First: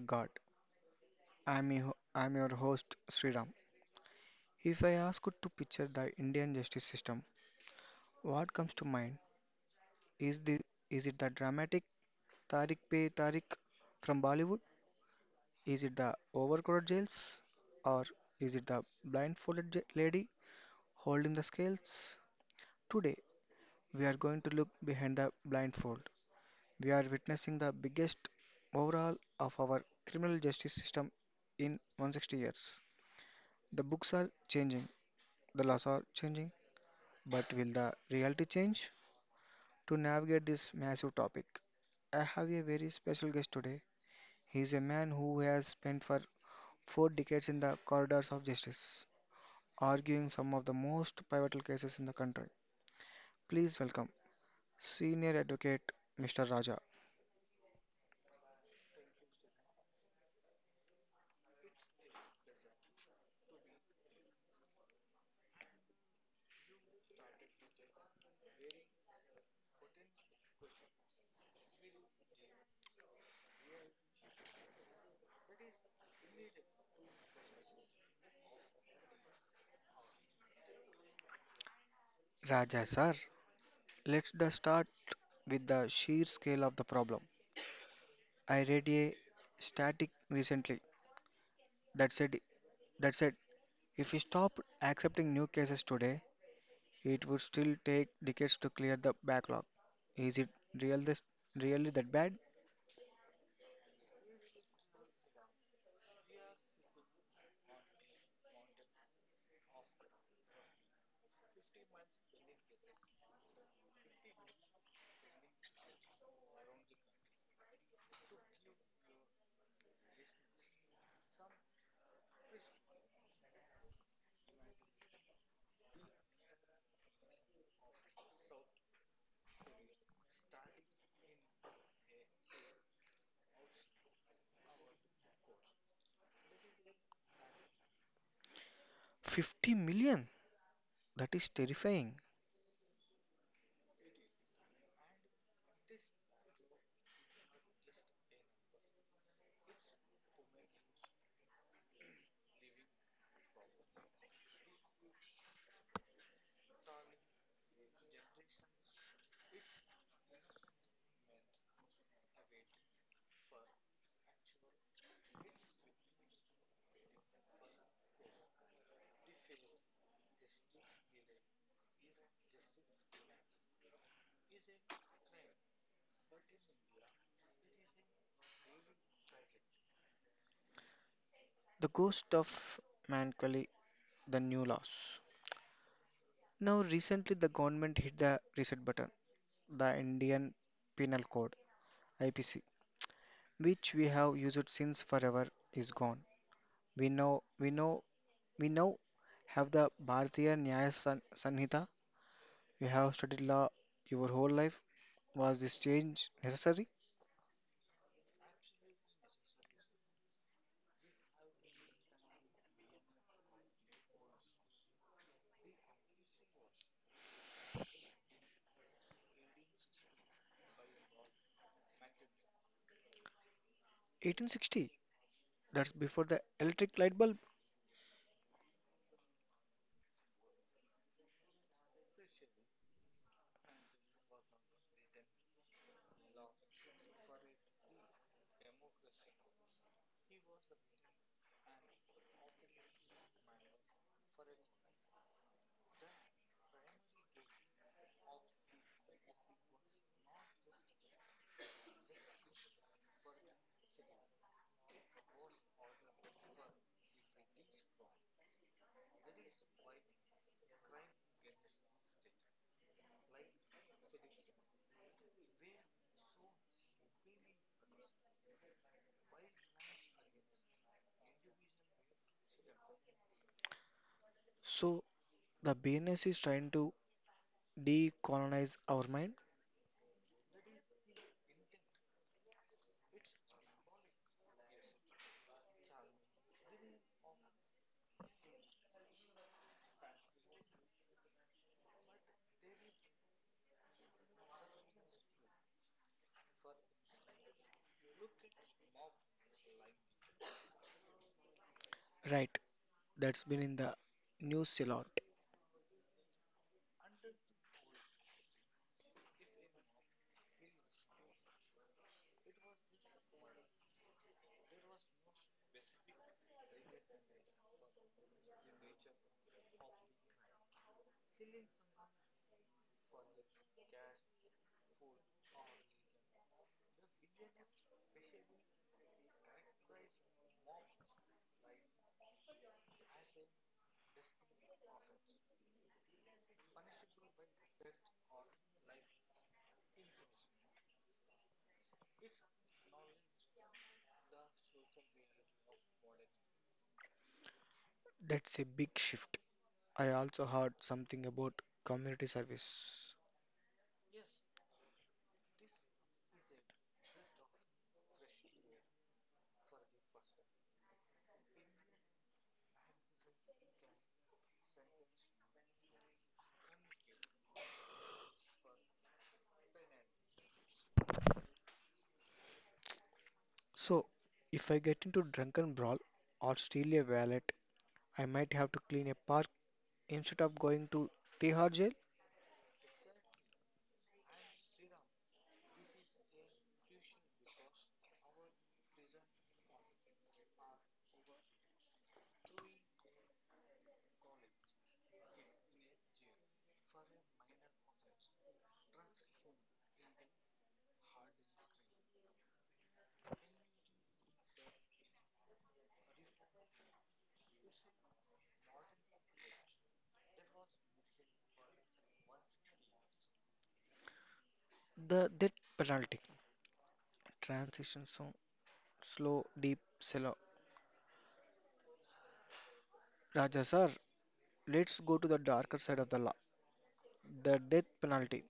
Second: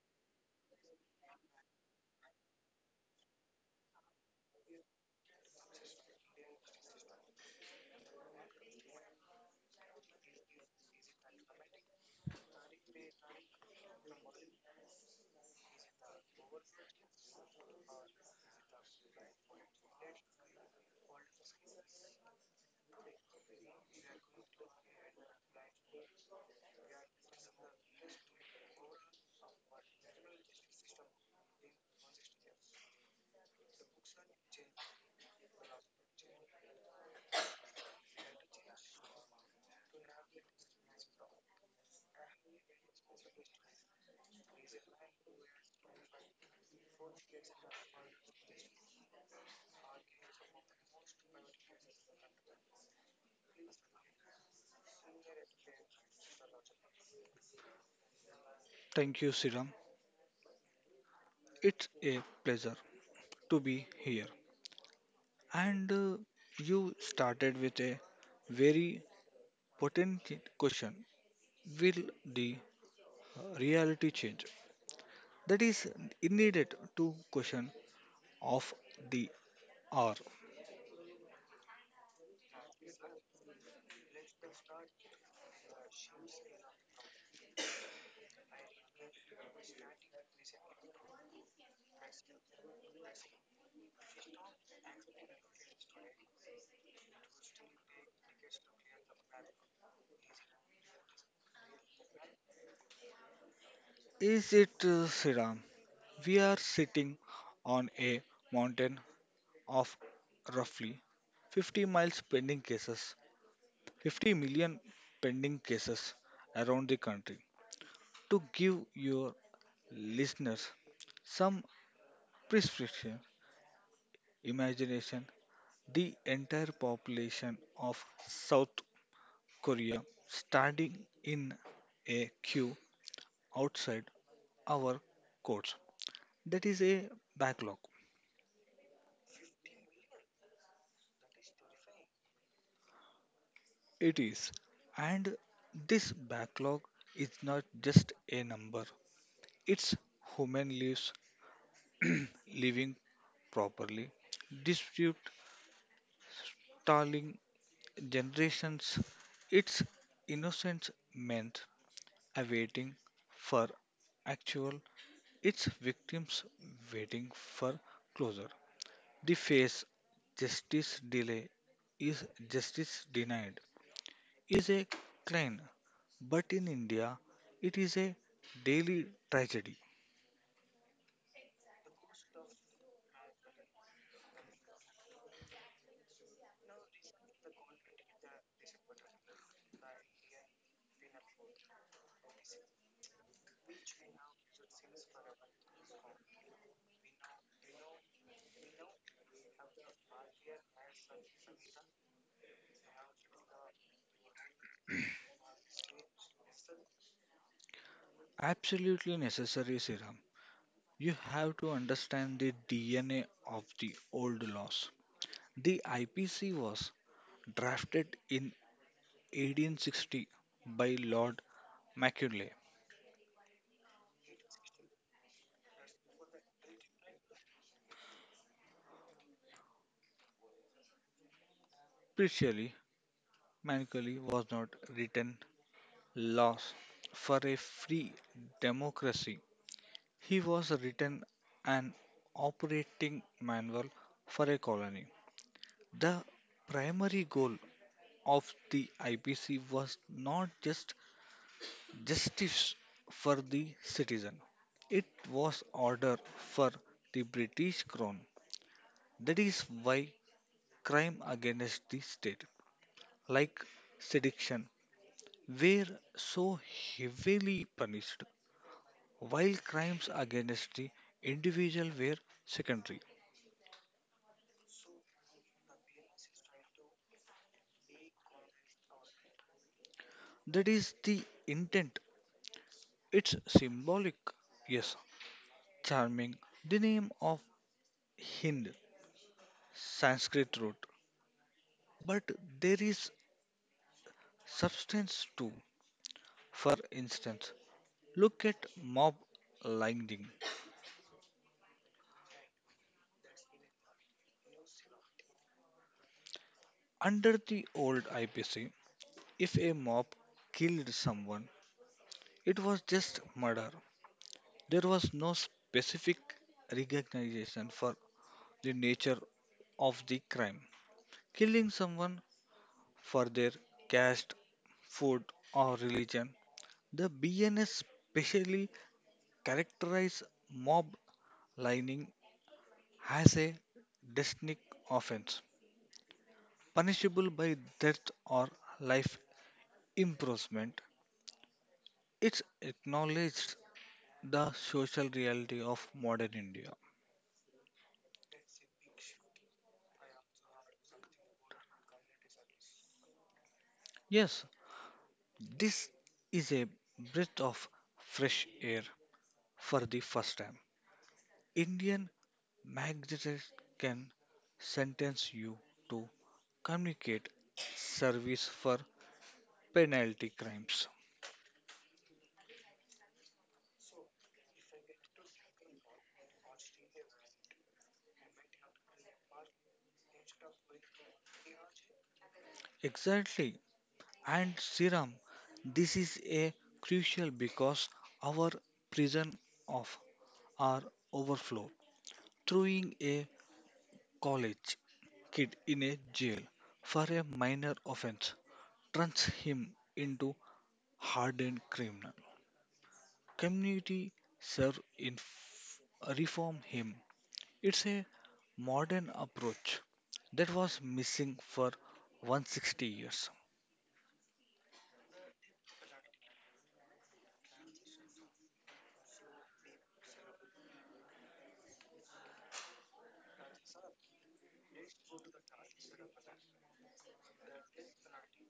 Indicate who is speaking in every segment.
Speaker 1: God. I'm your host Sriram. If I ask you to picture the Indian justice system, what comes to mind? Is the is it the dramatic Tariq Pe Tariq from Bollywood? Is it the overcrowded jails or is it the lady holding the scales? Today we are going to look behind the blindfold. We are witnessing the biggest overhaul of our criminal justice system in 160 years. The books are changing, the laws are changing, but will the reality change? To navigate this massive topic, I have a very special guest today. He is a man who has spent for four decades in the corridors of justice, arguing some of the most pivotal cases in the country. Please welcome Senior Advocate Mr. Raja.
Speaker 2: Thank you, Siram. It's a pleasure to be here. And You started with a very potent question. Will the reality change? That is needed to question of the hour.
Speaker 1: Raja, sir, let's the start with the sheer scale of the problem. I read a static recently that said that said if we stop accepting new cases today, it would still take decades to clear the backlog. Is it real this, really that bad?
Speaker 2: Is it, Siram? We are sitting on a mountain of roughly 50 miles pending cases, 50 million pending cases around the country. To give your Listeners some prescription, imagination, the entire population of South Korea standing in a queue outside our courts. That is a backlog.
Speaker 1: 50 million? That is terrifying.
Speaker 2: It is. And this backlog is not just a number, it's human lives living properly, dispute, tolling generations, its innocence meant awaiting for actual, its victims waiting for closure. The face justice delay is justice denied is a crime, but in India it is a daily tragedy.
Speaker 1: The ghost of Mankali, the new laws. Now, recently, the government hit the reset button. The Indian Penal Code, IPC, which we have used since forever is gone. We know we know we now have the Sanhita. You have studied law your whole life. Was this change necessary?
Speaker 2: Absolutely necessary serum. You have to understand the DNA of the old laws. The IPC was drafted in 1860 by Lord Macaulay.
Speaker 1: 1860. That's before the electric light bulb.
Speaker 2: Spiritually, Machiavelli was not written laws for a free democracy. He was written an operating manual for a colony. The primary goal of the IPC was not just justice for the citizen, it was order for the British crown. That is why crime against the state, like sedition, were so heavily punished, while crimes against the individual were secondary.
Speaker 1: So the BNS is trying to decolonize our mind.
Speaker 2: That is the intent. It's symbolic, yes, charming, the name of Hind, Sanskrit root. But there is substance too. For instance, look at mob lynching.
Speaker 1: Right. That's been in the news a lot.
Speaker 2: Under the old IPC, if a mob killed someone, it was just murder. There was no specific recognition for the nature of the crime. Killing someone for their caste, food, or religion. The BNS specially characterized mob lining as a distinct offense, punishable by death or life imprisonment. It acknowledged the social reality of modern India.
Speaker 1: That's a big shift. I also heard something about community service.
Speaker 2: Yes, this is a breath of fresh air. For the first time, Indian magistrates can sentence you to communicate service for penalty crimes.
Speaker 1: So, if I get into drunken brawl or steal a wallet, I might have to clean a park instead of going to Tihar jail.
Speaker 2: Exactly. And Siram, this is a crucial because our prison of are overflow. Throwing a college kid in a jail for a minor offense turns him into hardened criminal. Community serve in f- Reform him. It's a modern approach that was missing for 160 years.
Speaker 1: The death penalty. Transition zone. Slow, deep, shallow. Raja sir, let's go to the darker side of the law. The death penalty.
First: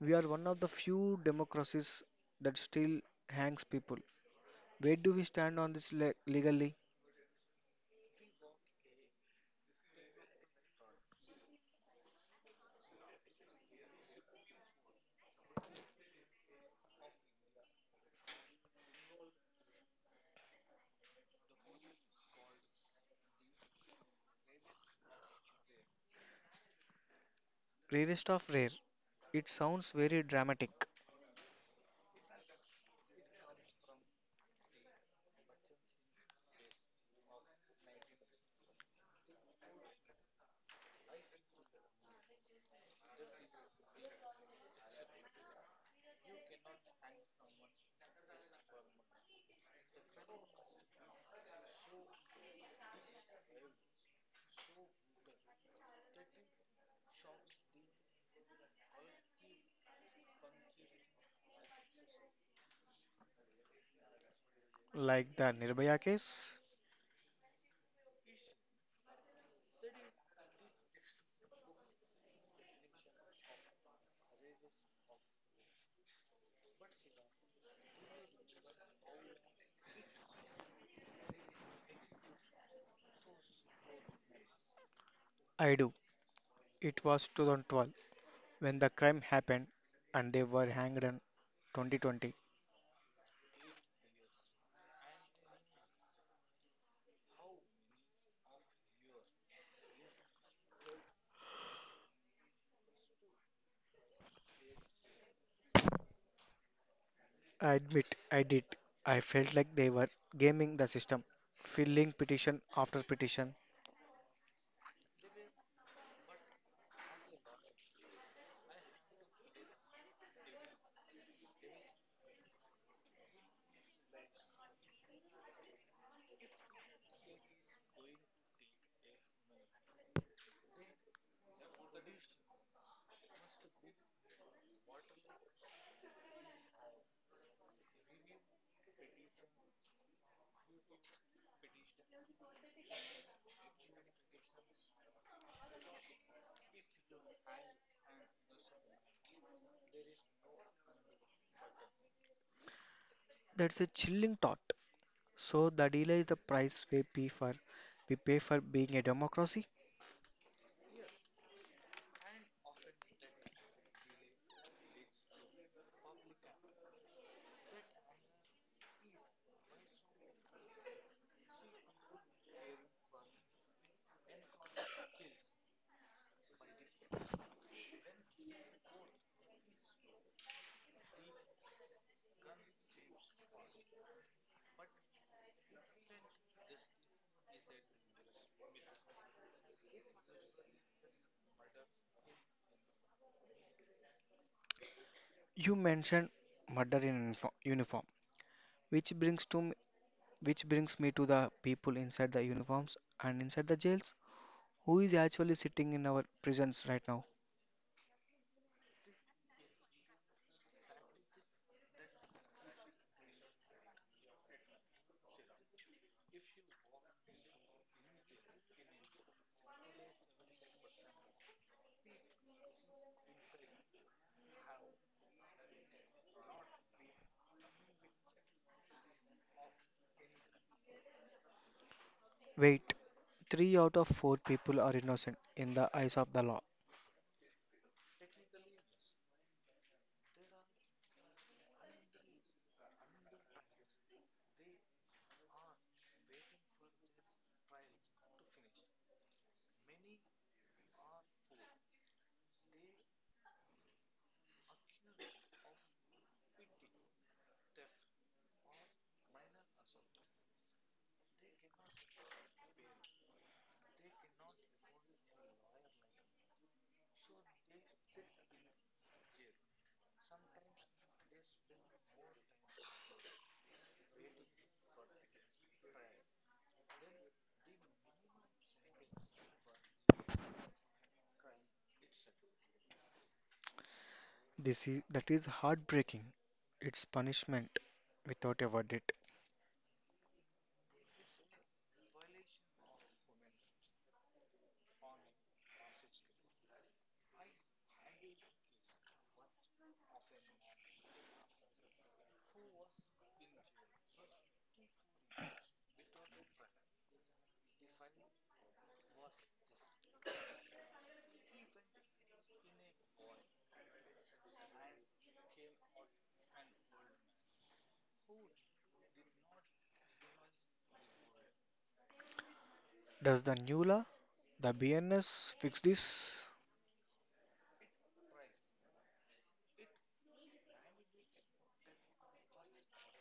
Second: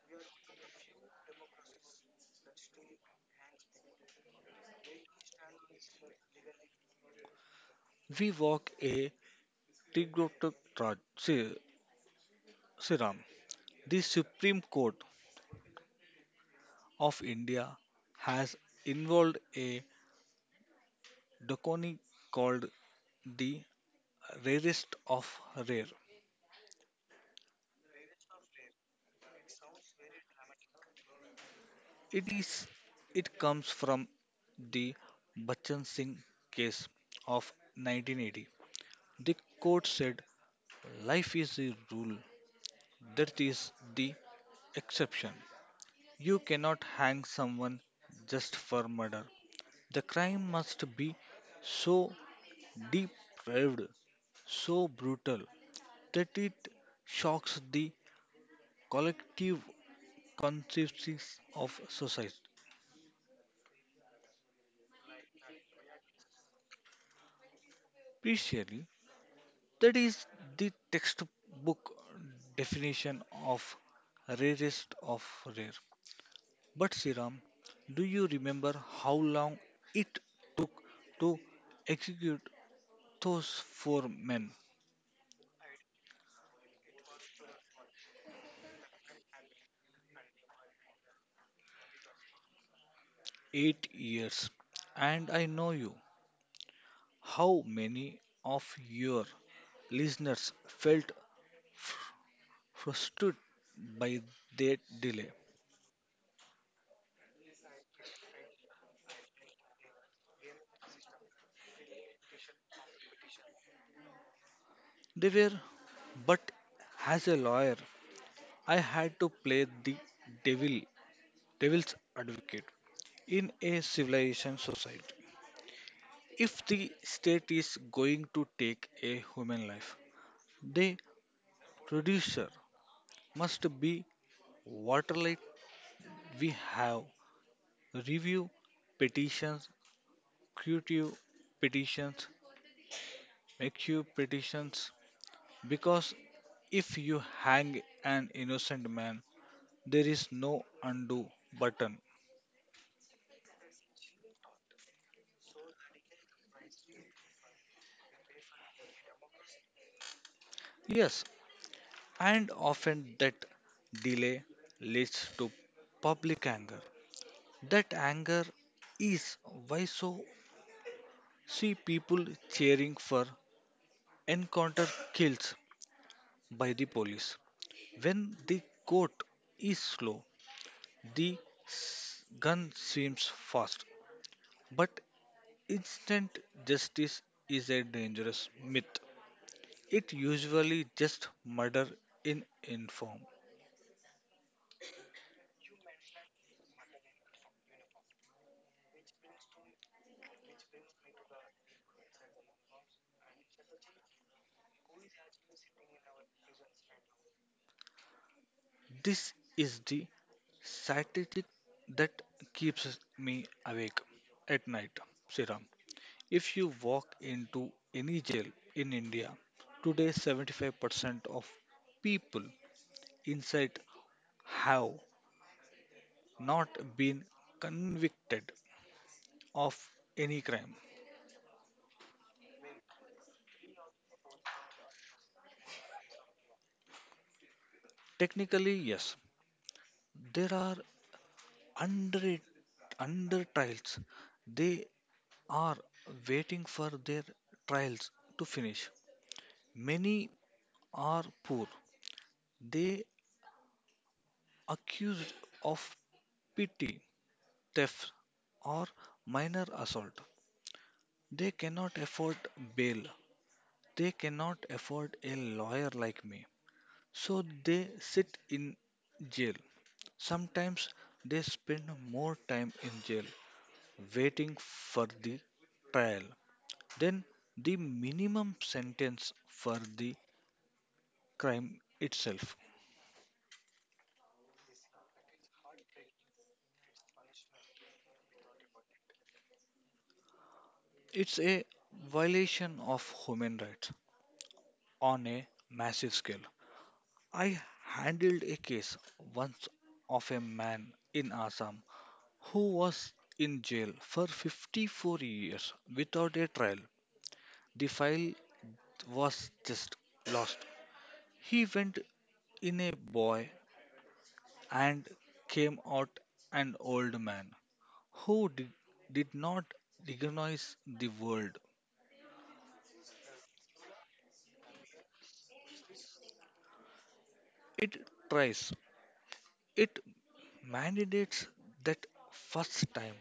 Speaker 1: We are one of the few democracies that still hangs people. Where do we stand on this legally?
Speaker 2: We walk a Tigrutraj Siram. The Supreme Court of India has involved a doctrine called the rarest of rare.
Speaker 1: Rarest of rare. It sounds very dramatic,
Speaker 2: It is, it comes from the Bachchan Singh case of 1980. The court said life is the rule, death is the exception. You cannot hang someone just for murder. The crime must be so depraved, so brutal that it shocks the collective consciences of society.
Speaker 1: like the Nirbhaya case.
Speaker 2: Previously, that is the textbook definition of rarest of rare. But Sriram, do you remember how long it took to execute those four men?
Speaker 1: I do. It was 2012 when the crime happened and they were hanged in 2020.
Speaker 2: 8 years. And I know you. How many of your listeners felt frustrated by that delay?
Speaker 1: I admit I did. I felt like they were gaming the system, filling petition after petition.
Speaker 2: They were, but as a lawyer, I had to play the devil devil's advocate in a civilization society. If the state is going to take a human life, the producer must be waterlight. We have review petitions, creative petitions, make you petitions because if you hang an innocent man, there is no undo button.
Speaker 1: That's a chilling thought. So the deal is the price we pay for being a democracy.
Speaker 2: Yes, and often that delay leads to public anger. That anger is why so see people cheering for encounter kills by the police. When the court is slow, the gun seems fast. But instant justice is a dangerous myth. It usually just murder in inform.
Speaker 1: You mentioned murder in uniform, which which brings me to the people inside the uniforms and inside the jails who is actually sitting in our prisons right now.
Speaker 2: This is the statistic that keeps me awake at night, Siram. If you walk into any jail in India, today 75% of people inside have not been convicted of any crime.
Speaker 1: Wait, three out of four people are innocent in the eyes of the law.
Speaker 2: Technically, yes, there are under, under trials. They are waiting for their trials to finish. Many are poor. They accused of pity, theft, or minor assault. They cannot afford bail. They cannot afford a lawyer like me. So they sit in jail. Sometimes they spend more time in jail waiting for the trial than the minimum sentence for the crime itself.
Speaker 1: This is That is heartbreaking. It's punishment without a verdict.
Speaker 2: It's a violation of human rights on a massive scale. I handled a case once of a man in Assam who was in jail for 54 years without a trial. The file was just lost. He went in a boy and came out an old man who did not recognize the world.
Speaker 1: Does the new law, the BNS, fix this?
Speaker 2: It tries, it mandates that first time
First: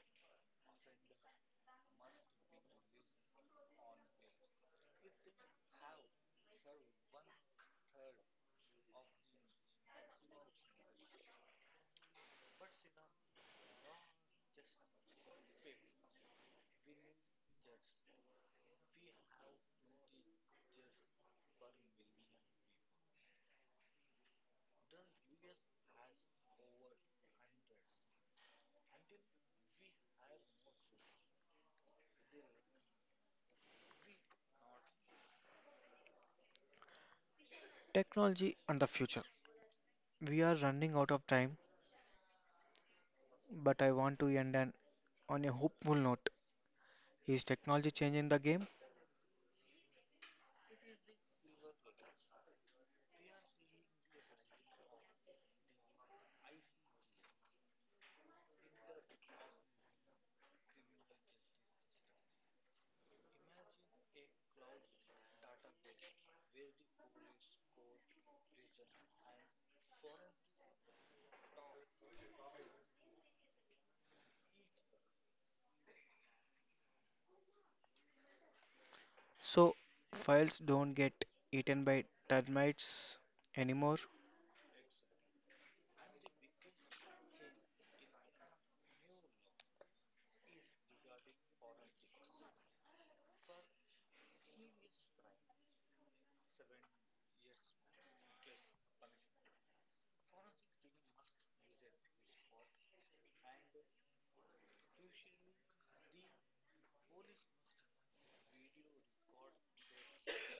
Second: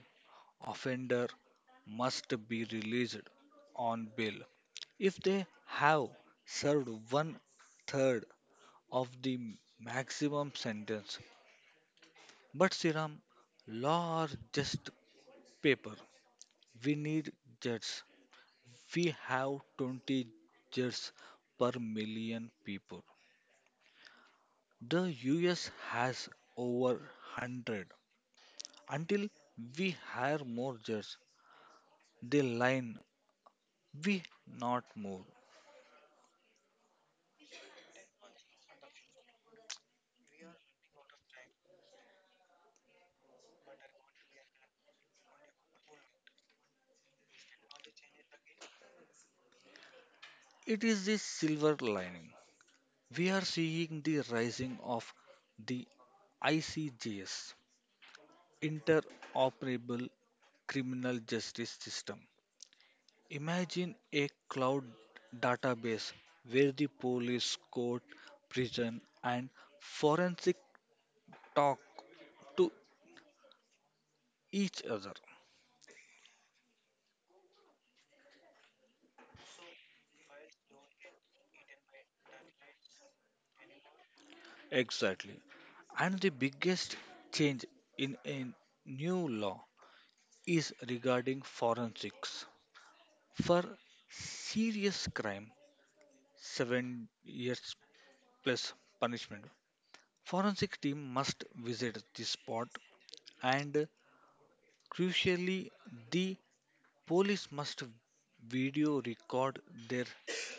Speaker 2: offender must be released on bail if they have served one third of the maximum sentence. But Sriram, law are just paper. We need judges. We have 20 judges per million people. The US has over 100. Until we hire more judges, the line we not move.
Speaker 1: Technology and the future. We are running out of time, but I want to on a hopeful note. Is technology changing the game?
Speaker 2: It is the silver lining. We are seeing the rising of the ICJs, interoperable criminal justice system. Imagine a cloud database where the police, court, prison, and forensic talk to each other.
Speaker 1: So files don't get eaten by termites anymore.
Speaker 2: Exactly. And the biggest change in a new law is regarding forensics. For serious crime, 7 years plus punishment. Forensic team must visit the spot and crucially the Police must video record their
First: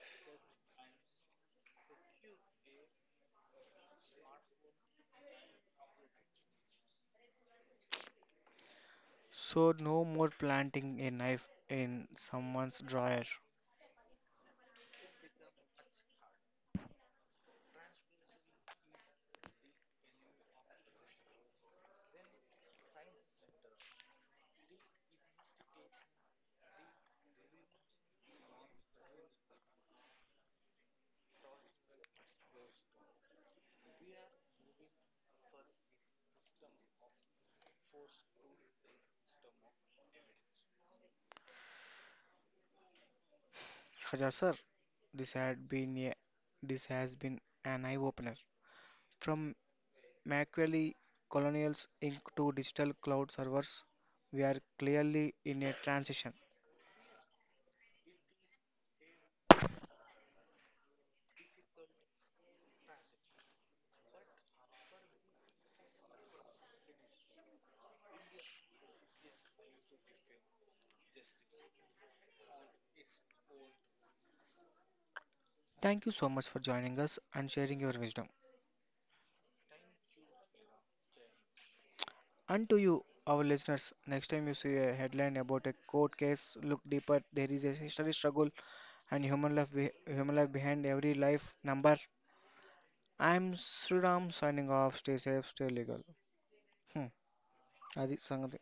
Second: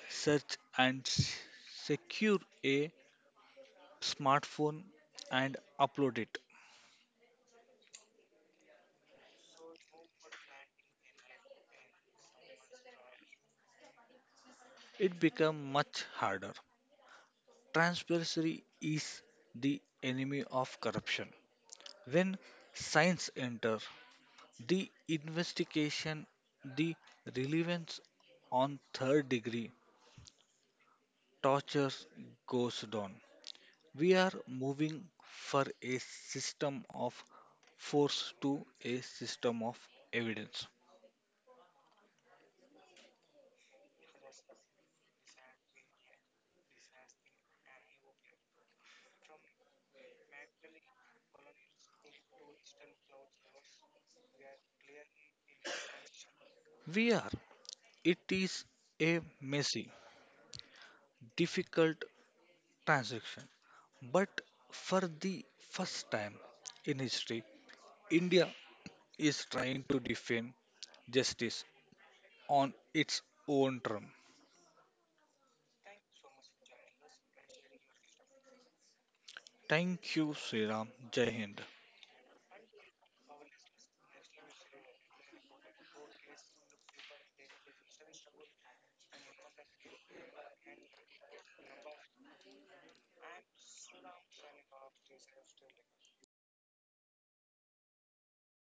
Speaker 2: search and s- secure a smartphone and upload it.
Speaker 1: So no more planting a knife in someone's drawer.
Speaker 2: It becomes much harder. Transparency is the enemy of corruption. When science enter the investigation, the relevance on third degree torture goes down. We are moving for a system of force to a system of evidence.
Speaker 1: Khaja sir, this had been a, this has been an eye-opener. From Machiavelli Colonials Inc. to digital cloud servers, we are clearly in a transition.
Speaker 2: We are. It is a messy, difficult transaction, but for the first time in history, India is trying to defend justice on its own term.
Speaker 1: Thank you so much for joining us and sharing your wisdom.
Speaker 2: Thank you, Sriram. Jai Hind.
Speaker 1: And to you, our listeners, next time you see a headline about a court case, look deeper. There is a history struggle and human life behind every life number. I'm Sriram signing off. Stay safe, stay legal. Hmm. అది సంగతి